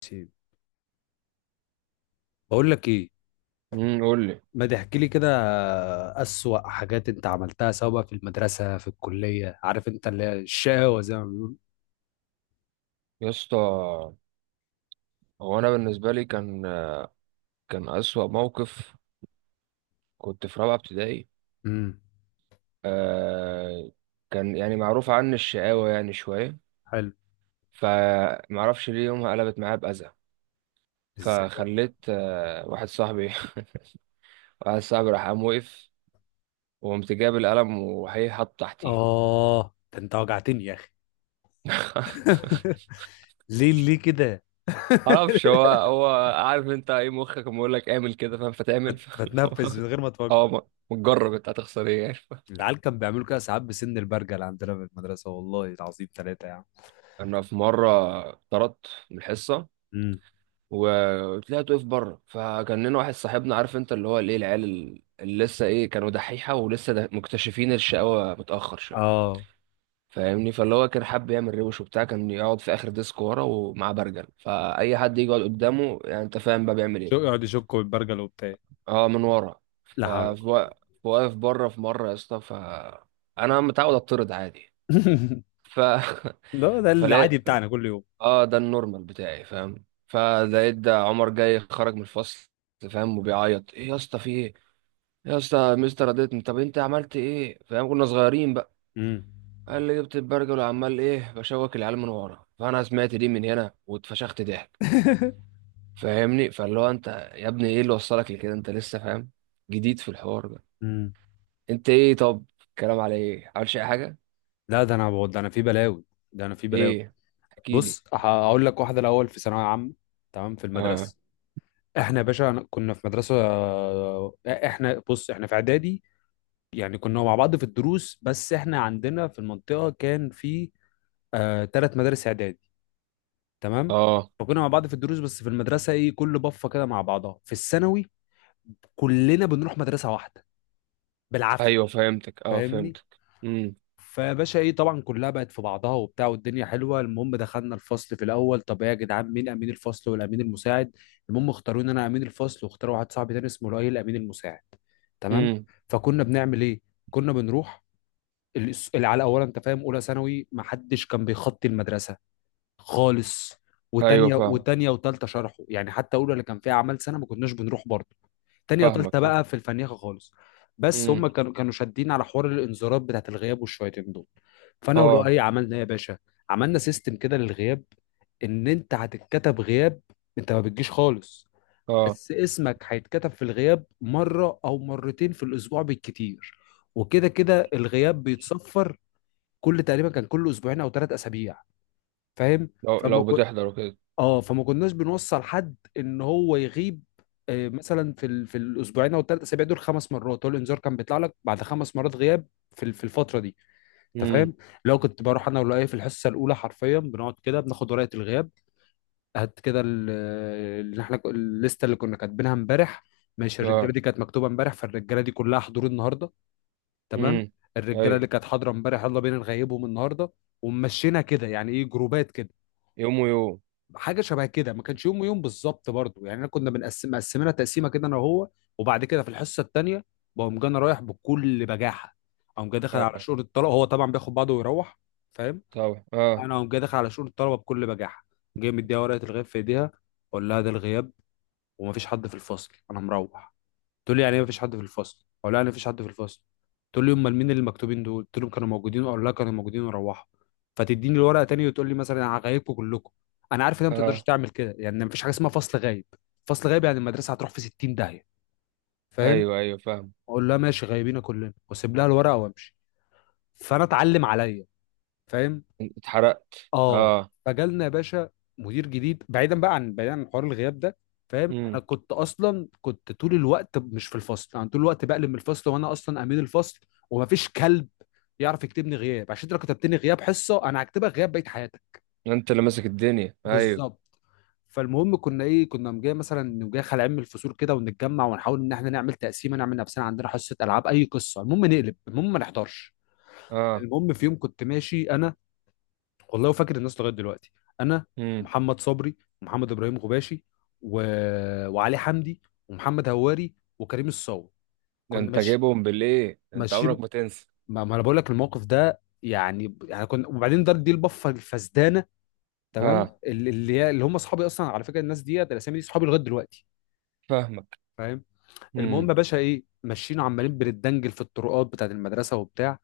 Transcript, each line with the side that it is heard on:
left: سيب. بقول لك ايه؟
right: قول لي.
left: ما تحكي لي كده. اسوأ حاجات انت عملتها، سواء بقى في المدرسة في الكلية، عارف انت اللي هي الشقاوة زي ما بيقولوا.
right: يا اسطى، هو انا بالنسبه لي كان اسوأ موقف، كنت في رابعه ابتدائي.
left: امم.
right: آه، كان يعني معروف عني الشقاوه يعني شويه.
left: حلو.
right: فمعرفش ليه يومها قلبت معايا باذى،
left: ازاي بقى؟
right: فخليت واحد صاحبي واحد صاحبي راح قام وقف، وقمت جاب القلم وهي حاطه تحتيه.
left: اه ده انت وجعتني يا اخي. ليه؟ ليه كده؟
right: معرفش هو هو. عارف انت ايه مخك بيقول لك اعمل كده فاهم فتعمل.
left: بتنفس من غير ما
right: اه،
left: تفكر.
right: ما تجرب، انت هتخسر ايه يعني؟
left: العيال كان بيعملوا كده ساعات بسن البرجل عندنا في المدرسة، والله العظيم ثلاثة يعني.
right: انا في مره طردت من الحصه،
left: امم.
right: وطلعت واقف بره. فكان لنا واحد صاحبنا، عارف انت اللي هو الايه، العيال اللي لسه ايه كانوا دحيحه ولسه ده مكتشفين الشقاوه متاخر شويه،
left: اه.
right: فاهمني؟ فاللي هو كان حابب يعمل روش وبتاع، كان يقعد في اخر ديسك ورا ومعاه برجل. فاي حد يجي يقعد قدامه، يعني انت فاهم بقى بيعمل
left: شو،
right: ايه.
left: يقعد يشكوا بالبرجل وبتاع.
right: اه، من ورا.
left: لا حول ولا قوة.
right: فواقف بره في مره يا اسطى، فانا متعود اتطرد عادي. ف
left: لا، ده
right: فلا،
left: العادي بتاعنا كل يوم.
right: اه، ده النورمال بتاعي فاهم. فلقيت ده عمر جاي خرج من الفصل فاهم وبيعيط. ايه يا اسطى، في ايه؟ يا اسطى مستر رضيتني. طب انت عملت ايه؟ فاهم كنا صغيرين بقى.
left: امم.
right: قال لي جبت البرجل وعمال ايه بشوك العيال من ورا. فانا سمعت دي من هنا واتفشخت ضحك، فاهمني. فاللي هو انت يا ابني ايه اللي وصلك لكده؟ انت لسه فاهم جديد في الحوار ده.
left: مم.
right: انت ايه؟ طب الكلام على ايه؟ عملش اي حاجه؟
left: لا ده انا بقول، ده انا في بلاوي. ده انا في بلاوي.
right: ايه؟ احكي لي.
left: بص هقول لك واحده الاول. في ثانويه عامه، تمام، في
right: اه.
left: المدرسه، احنا يا باشا كنا في مدرسه احنا، بص، احنا في اعدادي يعني، كنا مع بعض في الدروس. بس احنا عندنا في المنطقه كان في ثلاث مدارس اعدادي، تمام.
right: اه،
left: فكنا مع بعض في الدروس، بس في المدرسه ايه، كل بفه كده مع بعضها في الثانوي، كلنا بنروح مدرسه واحده بالعافيه.
right: ايوه فهمتك، اه
left: فاهمني؟
right: فهمتك. امم.
left: فباشا ايه، طبعا كلها بقت في بعضها وبتاع، والدنيا حلوه. المهم دخلنا الفصل في الاول، طب ايه يا جدعان، مين امين الفصل والامين المساعد؟ المهم اختاروا ان انا امين الفصل، واختاروا واحد صاحبي تاني اسمه لؤي الامين المساعد، تمام.
right: امم.
left: فكنا بنعمل ايه؟ كنا بنروح اللي على اولا، انت فاهم، اولى ثانوي ما حدش كان بيخطي المدرسه خالص،
right: ايوه
left: وتانية
right: فاهم.
left: وتانية وتالتة شرحه يعني، حتى اولى اللي كان فيها اعمال سنه ما كناش بنروح برضه، تانية وتالتة
right: فاهمك فاهم.
left: بقى في الفنيخة خالص. بس هم
right: امم.
left: كانوا شادين على حوار الانذارات بتاعت الغياب والشويتين دول. فانا
right: اه.
left: ولؤي عملنا ايه يا باشا؟ عملنا سيستم كده للغياب. ان انت هتتكتب غياب، انت ما بتجيش خالص،
right: اه.
left: بس اسمك هيتكتب في الغياب مرة او مرتين في الاسبوع بالكتير، وكده كده الغياب بيتصفر كل، تقريبا كان كل اسبوعين او ثلاث اسابيع، فاهم؟
right: لو
left: فما
right: لو بتحضر وكده.
left: اه فما كناش بنوصل حد ان هو يغيب آه، مثلا في الاسبوعين او الثلاث اسابيع دول خمس مرات، هو الانذار كان بيطلع لك بعد خمس مرات غياب في الفتره دي، انت
right: امم.
left: فاهم؟ لو كنت بروح انا ولا ايه في الحصه الاولى، حرفيا بنقعد كده بناخد ورقه الغياب، هات كده اللي، احنا الليسته اللي كنا كاتبينها امبارح، ماشي،
right: اه.
left: الرجاله دي كانت مكتوبه امبارح، فالرجاله دي كلها حضور النهارده،
right: امم.
left: تمام. الرجاله
right: ايوه.
left: اللي كانت حاضره امبارح، يلا بينا نغيبهم النهارده، ومشينا كده، يعني ايه، جروبات كده،
right: يوم ويوم.
left: حاجه شبه كده، ما كانش يوم ويوم بالظبط برضو يعني، انا كنا بنقسم مقسمينها تقسيمه كده انا وهو. وبعد كده في الحصه الثانيه بقوم جاي انا رايح بكل بجاحه، اقوم جاي داخل على
right: اه
left: شؤون الطلبه، هو طبعا بياخد بعضه ويروح، فاهم؟
right: طبعا. اه.
left: انا اقوم جاي داخل على شؤون الطلبه بكل بجاحه، جاي مديها ورقه الغياب في ايديها، اقول لها ده الغياب، ومفيش حد في الفصل، انا مروح. تقول لي يعني ايه مفيش حد في الفصل؟ اقول لها يعني مفيش حد في الفصل. تقول لي امال مين اللي مكتوبين دول قلت لهم كانوا موجودين؟ اقول لها كانوا موجودين وروحوا. فتديني الورقه تاني وتقول لي مثلا انا هغيبكم كلكم. انا عارف ان انت ما تقدرش
right: اه.
left: تعمل كده، يعني مفيش حاجه اسمها فصل غايب. فصل غايب يعني المدرسه هتروح في 60 داهيه، فاهم؟
right: ايوه ايوه فاهم.
left: اقول لها ماشي، غايبين كلنا، واسيب لها الورقه وامشي. فانا اتعلم عليا، فاهم؟
right: اتحرقت
left: اه.
right: اه.
left: فجالنا يا باشا مدير جديد. بعيدا بقى عن، بعيدا عن حوار الغياب ده، فاهم انا
right: امم.
left: كنت اصلا، كنت طول الوقت مش في الفصل، انا طول الوقت بقلب من الفصل وانا اصلا امين الفصل، ومفيش كلب يعرف يكتبني غياب، عشان انت لو كتبتني غياب حصه انا هكتبك غياب بقيه حياتك،
right: انت اللي ماسك الدنيا، ايوه.
left: بالظبط. فالمهم كنا ايه، كنا جاي مثلا نقوم جاي خلع من الفصول كده، ونتجمع ونحاول ان احنا نعمل تقسيمه، نعمل نفسنا عندنا حصه العاب، اي قصه المهم نقلب، المهم ما نحضرش.
right: اه.
left: المهم في يوم كنت ماشي انا، والله وفاكر الناس لغايه دلوقتي، انا
right: امم.
left: ومحمد صبري، ومحمد ابراهيم غباشي، و... وعلي حمدي، ومحمد هواري، وكريم الصاوي.
right: ده
left: كنا
right: انت
left: ماشي،
right: جايبهم بالايه، ده انت عمرك
left: ماشيين.
right: ما تنسى.
left: ما انا بقول لك الموقف ده يعني يعني كنا، وبعدين دار دي البفه الفسدانه،
right: اه.
left: تمام، اللي هم اصحابي اصلا، على فكره الناس ديت، الاسامي دي اصحابي لغايه دلوقتي،
right: فاهمك.
left: فاهم؟ المهم
right: امم.
left: يا باشا ايه، ماشيين عمالين بنتدنجل في الطرقات بتاعت المدرسه وبتاع،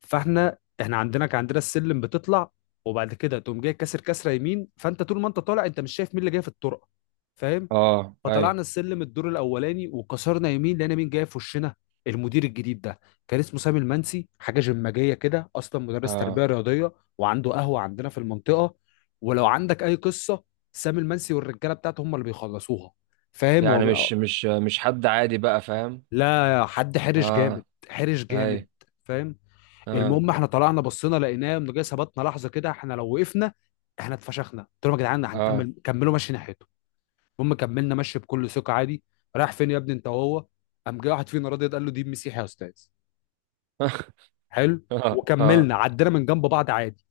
left: فاحنا عندنا، كان عندنا السلم بتطلع وبعد كده تقوم جاي كاسر كسره يمين، فانت طول ما انت طالع انت مش شايف مين اللي جاي في الطرقه، فاهم؟
right: اه. ايوه.
left: فطلعنا السلم الدور الاولاني، وكسرنا يمين، لقينا مين جاي في وشنا. المدير الجديد ده كان اسمه سامي المنسي، حاجه جماجيه كده، اصلا مدرس
right: اه.
left: تربيه رياضيه، وعنده قهوه عندنا في المنطقه، ولو عندك اي قصه سامي المنسي والرجاله بتاعته هم اللي بيخلصوها، فاهم
right: يعني
left: هو.
right: مش حد عادي بقى فاهم.
left: لا حد حرش جامد،
right: اه.
left: حرش جامد،
right: ايوه.
left: فاهم.
right: اه.
left: المهم احنا طلعنا، بصينا لقيناه انه جاي، ثبتنا لحظه كده، احنا لو وقفنا احنا اتفشخنا. قلت لهم يا جدعان
right: اه.
left: هنكمل، كملوا مشي ناحيته. المهم كملنا مشي بكل ثقه عادي. رايح فين يا ابني انت وهو؟ قام جاي واحد فينا راضي قال له دي مسيحي يا استاذ. حلو.
right: اه. اه,
left: وكملنا عدينا من جنب بعض عادي.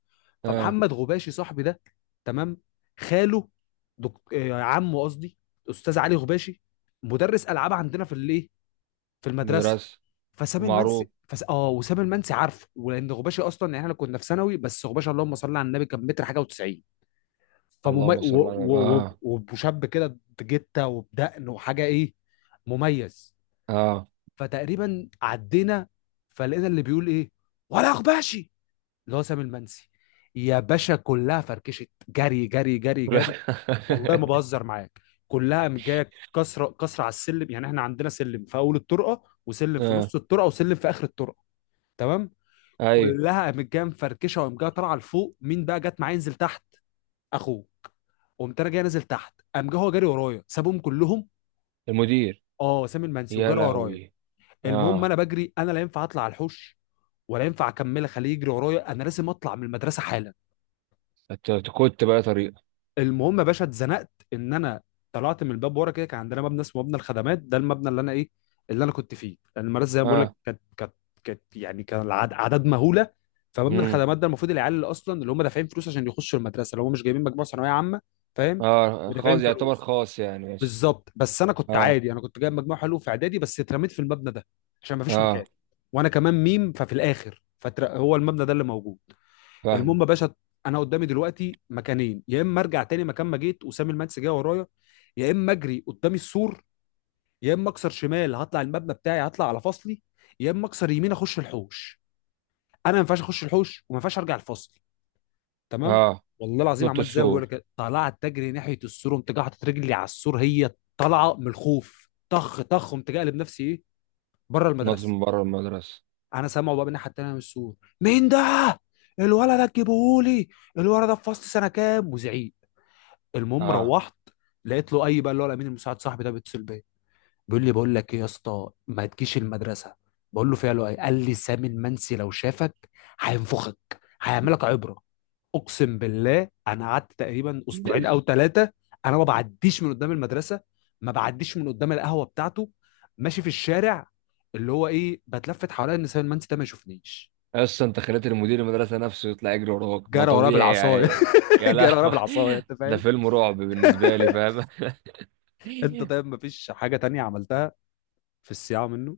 right: آه.
left: فمحمد غباشي صاحبي ده، تمام، خاله، دك... آه، عمه قصدي، استاذ علي غباشي، مدرس العاب عندنا في الايه، في المدرسه.
right: مدرسة.
left: فسام
right: ومعروف.
left: المنسي فس... اه وسام المنسي عارفه، ولان غباشي اصلا، يعني احنا كنا في ثانوي، بس غباشي اللهم صل على النبي، كان متر حاجه و90، فممي...
right: اللهم
left: و...
right: صل على
left: و...
right: اه.
left: و... وشاب كده بجته وبدقن وحاجه، ايه، مميز.
right: اه.
left: فتقريبا عدينا، فلقينا اللي بيقول ايه ولا غباشي اللي هو سام المنسي. يا باشا كلها فركشت، جري جري جري جري، والله ما بهزر معاك، كلها جايه كسره كسره على السلم، يعني احنا عندنا سلم في اول الطرقه، وسلم في
right: اه،
left: نص الطرقه، وسلم في اخر الطرقه، تمام.
right: ايوه.
left: كلها قامت جايه مفركشه، وقام جايه طالعه لفوق. مين بقى جت معايا ينزل تحت؟ اخوه. قمت انا جاي نازل تحت، قام جه هو جاري ورايا، سابهم كلهم.
right: المدير.
left: اه، سامي المنسي
right: يا
left: وجاري ورايا.
right: لهوي.
left: المهم انا
right: اه.
left: بجري، انا لا ينفع اطلع على الحوش، ولا ينفع اكمل اخليه يجري ورايا، انا لازم اطلع من المدرسه حالا.
right: أت- كنت بقى طريقة.
left: المهم يا باشا اتزنقت، ان انا طلعت من الباب ورا كده. كان عندنا مبنى اسمه مبنى الخدمات، ده المبنى اللي انا ايه، اللي انا كنت فيه، لان المدرسه زي ما بقول لك
right: اه.
left: كانت، كانت يعني كان اعداد مهوله. فمبنى
right: امم.
left: الخدمات ده المفروض العيال اللي اصلا، اللي هم دافعين فلوس عشان يخشوا المدرسه، اللي هم مش جايبين مجموعه ثانويه عامه، فاهم؟
right: اه،
left: ودافعين
right: خاص يعتبر
left: فلوس،
right: خاص يعني ماشي.
left: بالظبط. بس انا كنت
right: اه.
left: عادي، انا كنت جايب مجموع حلو في اعدادي، بس اترميت في المبنى ده عشان ما فيش
right: اه
left: مكان، وانا كمان ميم، ففي الاخر فهو المبنى ده اللي موجود.
right: فاهمة.
left: المهم يا باشا، انا قدامي دلوقتي مكانين، يا اما ارجع تاني مكان ما جيت وسام المنسي جاي ورايا، يا اما اجري قدام السور، يا اما اكسر شمال هطلع المبنى بتاعي هطلع على فصلي، يا اما اكسر يمين اخش الحوش، انا ما ينفعش اخش الحوش وما ينفعش ارجع الفصل، تمام.
right: اه.
left: والله العظيم
right: نط
left: عملت زي ما
right: السور.
left: بقول لك، طلعت تجري ناحيه السور، قمت جاي حاطط رجلي على السور، هي طالعه من الخوف طخ طخ، قمت جاي قلب نفسي ايه، بره
right: نط
left: المدرسه.
right: من بره المدرسة.
left: انا سامعه بقى من الناحيه التانيه من السور، مين ده الولد ده، تجيبهولي الولد ده في فصل سنه كام، وزعيق. المهم
right: اه.
left: روحت، لقيت له اي بقى، اللي هو الامين المساعد صاحبي ده بيتصل بيا، بيقول لي بقول لك ايه يا اسطى، ما تجيش المدرسه. بقول له فيها له ايه؟ قال لي سامي المنسي لو شافك هينفخك، هيعملك عبره. اقسم بالله انا قعدت تقريبا اسبوعين او ثلاثه، انا ما بعديش من قدام المدرسه، ما بعديش من قدام القهوه بتاعته، ماشي في الشارع اللي هو ايه، بتلفت حواليا ان سامي المنسي ده ما يشوفنيش.
right: اصلا انت خليت المدير المدرسة نفسه يطلع يجري وراك، ما
left: جرى ورايا
right: طبيعي
left: بالعصايه،
right: يعني. يا
left: جرى ورايا
right: لهوي.
left: بالعصايه، انت
right: ده
left: فاهم.
right: فيلم رعب بالنسبة لي فاهم.
left: انت طيب، ما فيش حاجه تانية عملتها في الصياعه منه؟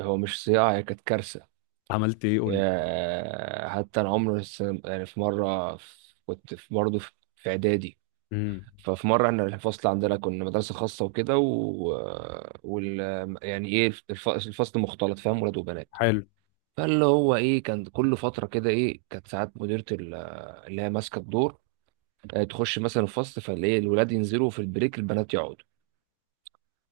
right: هو مش صياعة، هي كانت كارثة.
left: عملت ايه قول لي.
right: آه، حتى انا عمري يعني في مره كنت في برضه في اعدادي.
left: امم.
right: ففي مره احنا الفصل عندنا كنا مدرسه خاصه وكده وال يعني ايه الفصل مختلط فاهم ولاد وبنات.
left: حلو.
right: فاللي هو ايه كان كل فتره كده ايه كانت ساعات مديره اللي هي ماسكه الدور. آه، تخش مثلا الفصل، فالاقي الولاد ينزلوا في البريك، البنات يقعدوا.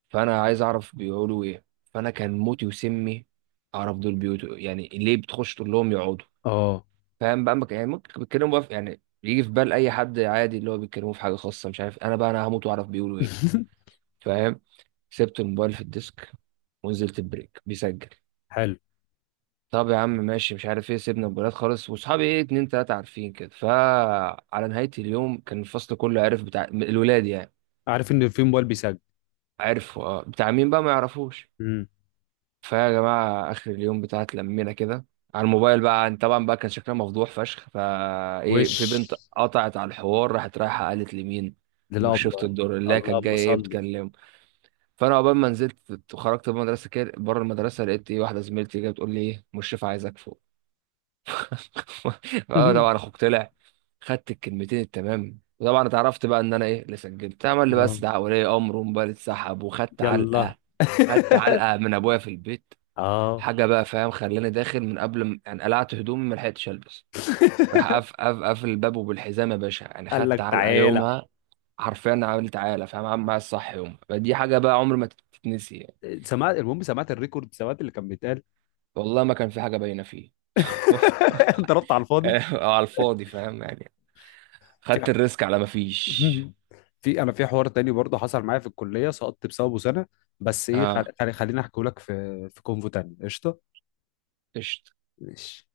right: فانا عايز اعرف بيقولوا ايه. فانا كان موتي وسمي اعرف دول بيوتوا، يعني ليه بتخش تقول لهم يقعدوا.
left: اه.
right: فاهم بقى، يعني ممكن بيتكلموا بقى في، يعني يجي في بال اي حد عادي اللي هو بيتكلموا في حاجه خاصه، مش عارف، انا بقى انا هموت واعرف بيقولوا ايه فاهم. سبت الموبايل في الديسك ونزلت البريك بيسجل.
left: حلو،
right: طب يا عم، ماشي، مش عارف ايه، سيبنا الموبايلات خالص، واصحابي ايه اتنين تلاته عارفين كده. فعلى نهايه اليوم كان الفصل كله عارف بتاع الولاد يعني.
left: عارف ان في موبايل بيسجل.
right: عرفوا اه، بتاع مين بقى ما يعرفوش.
left: امم.
right: فيا جماعة آخر اليوم بتاع اتلمينا كده على الموبايل بقى، طبعا بقى كان شكلها مفضوح فشخ. فا إيه،
left: وش
right: في بنت قطعت على الحوار، راحت رايحة قالت لمين؟ ومش شفت
left: للابله.
right: الدور اللي هي كانت
left: اللهم
right: جاية إيه
left: صل.
right: بتكلمه. فأنا عقبال ما نزلت وخرجت من المدرسة كده بره المدرسة، لقيت إيه واحدة زميلتي جاية بتقول لي إيه، مشرف عايزك فوق. أه طبعا، أخوك طلع. خدت الكلمتين التمام، وطبعا اتعرفت بقى إن أنا إيه اللي سجلت عمل لي،
left: اه،
right: بس ده ولي أمر، وموبايل اتسحب وخدت
left: يلا.
right: علقة. خدت علقة من أبويا في البيت.
left: اه.
right: حاجه بقى فاهم، خلاني داخل من قبل ما يعني قلعت هدومي ما لحقتش البس. راح قف قف قفل الباب، وبالحزام يا باشا، يعني
left: قال
right: خدت
left: لك
right: علقه
left: تعالى.
right: يومها. حرفيا عملت عاله فاهم، عامل معايا الصح يومها، فدي حاجه بقى عمر ما تتنسي يعني.
left: سمعت، المهم سمعت الريكورد، سمعت اللي كان بيتقال.
right: والله ما كان في حاجه باينه فيه.
left: ضربت على الفاضي.
right: على الفاضي فاهم يعني، خدت
left: في،
right: الريسك على ما فيش.
left: في، انا في حوار تاني برضه حصل معايا في الكليه، سقطت بسببه سنه، بس ايه
right: اه.
left: خليني احكي لك في، في كونفو تاني قشطه.
right: قشطة.
left: ماشي.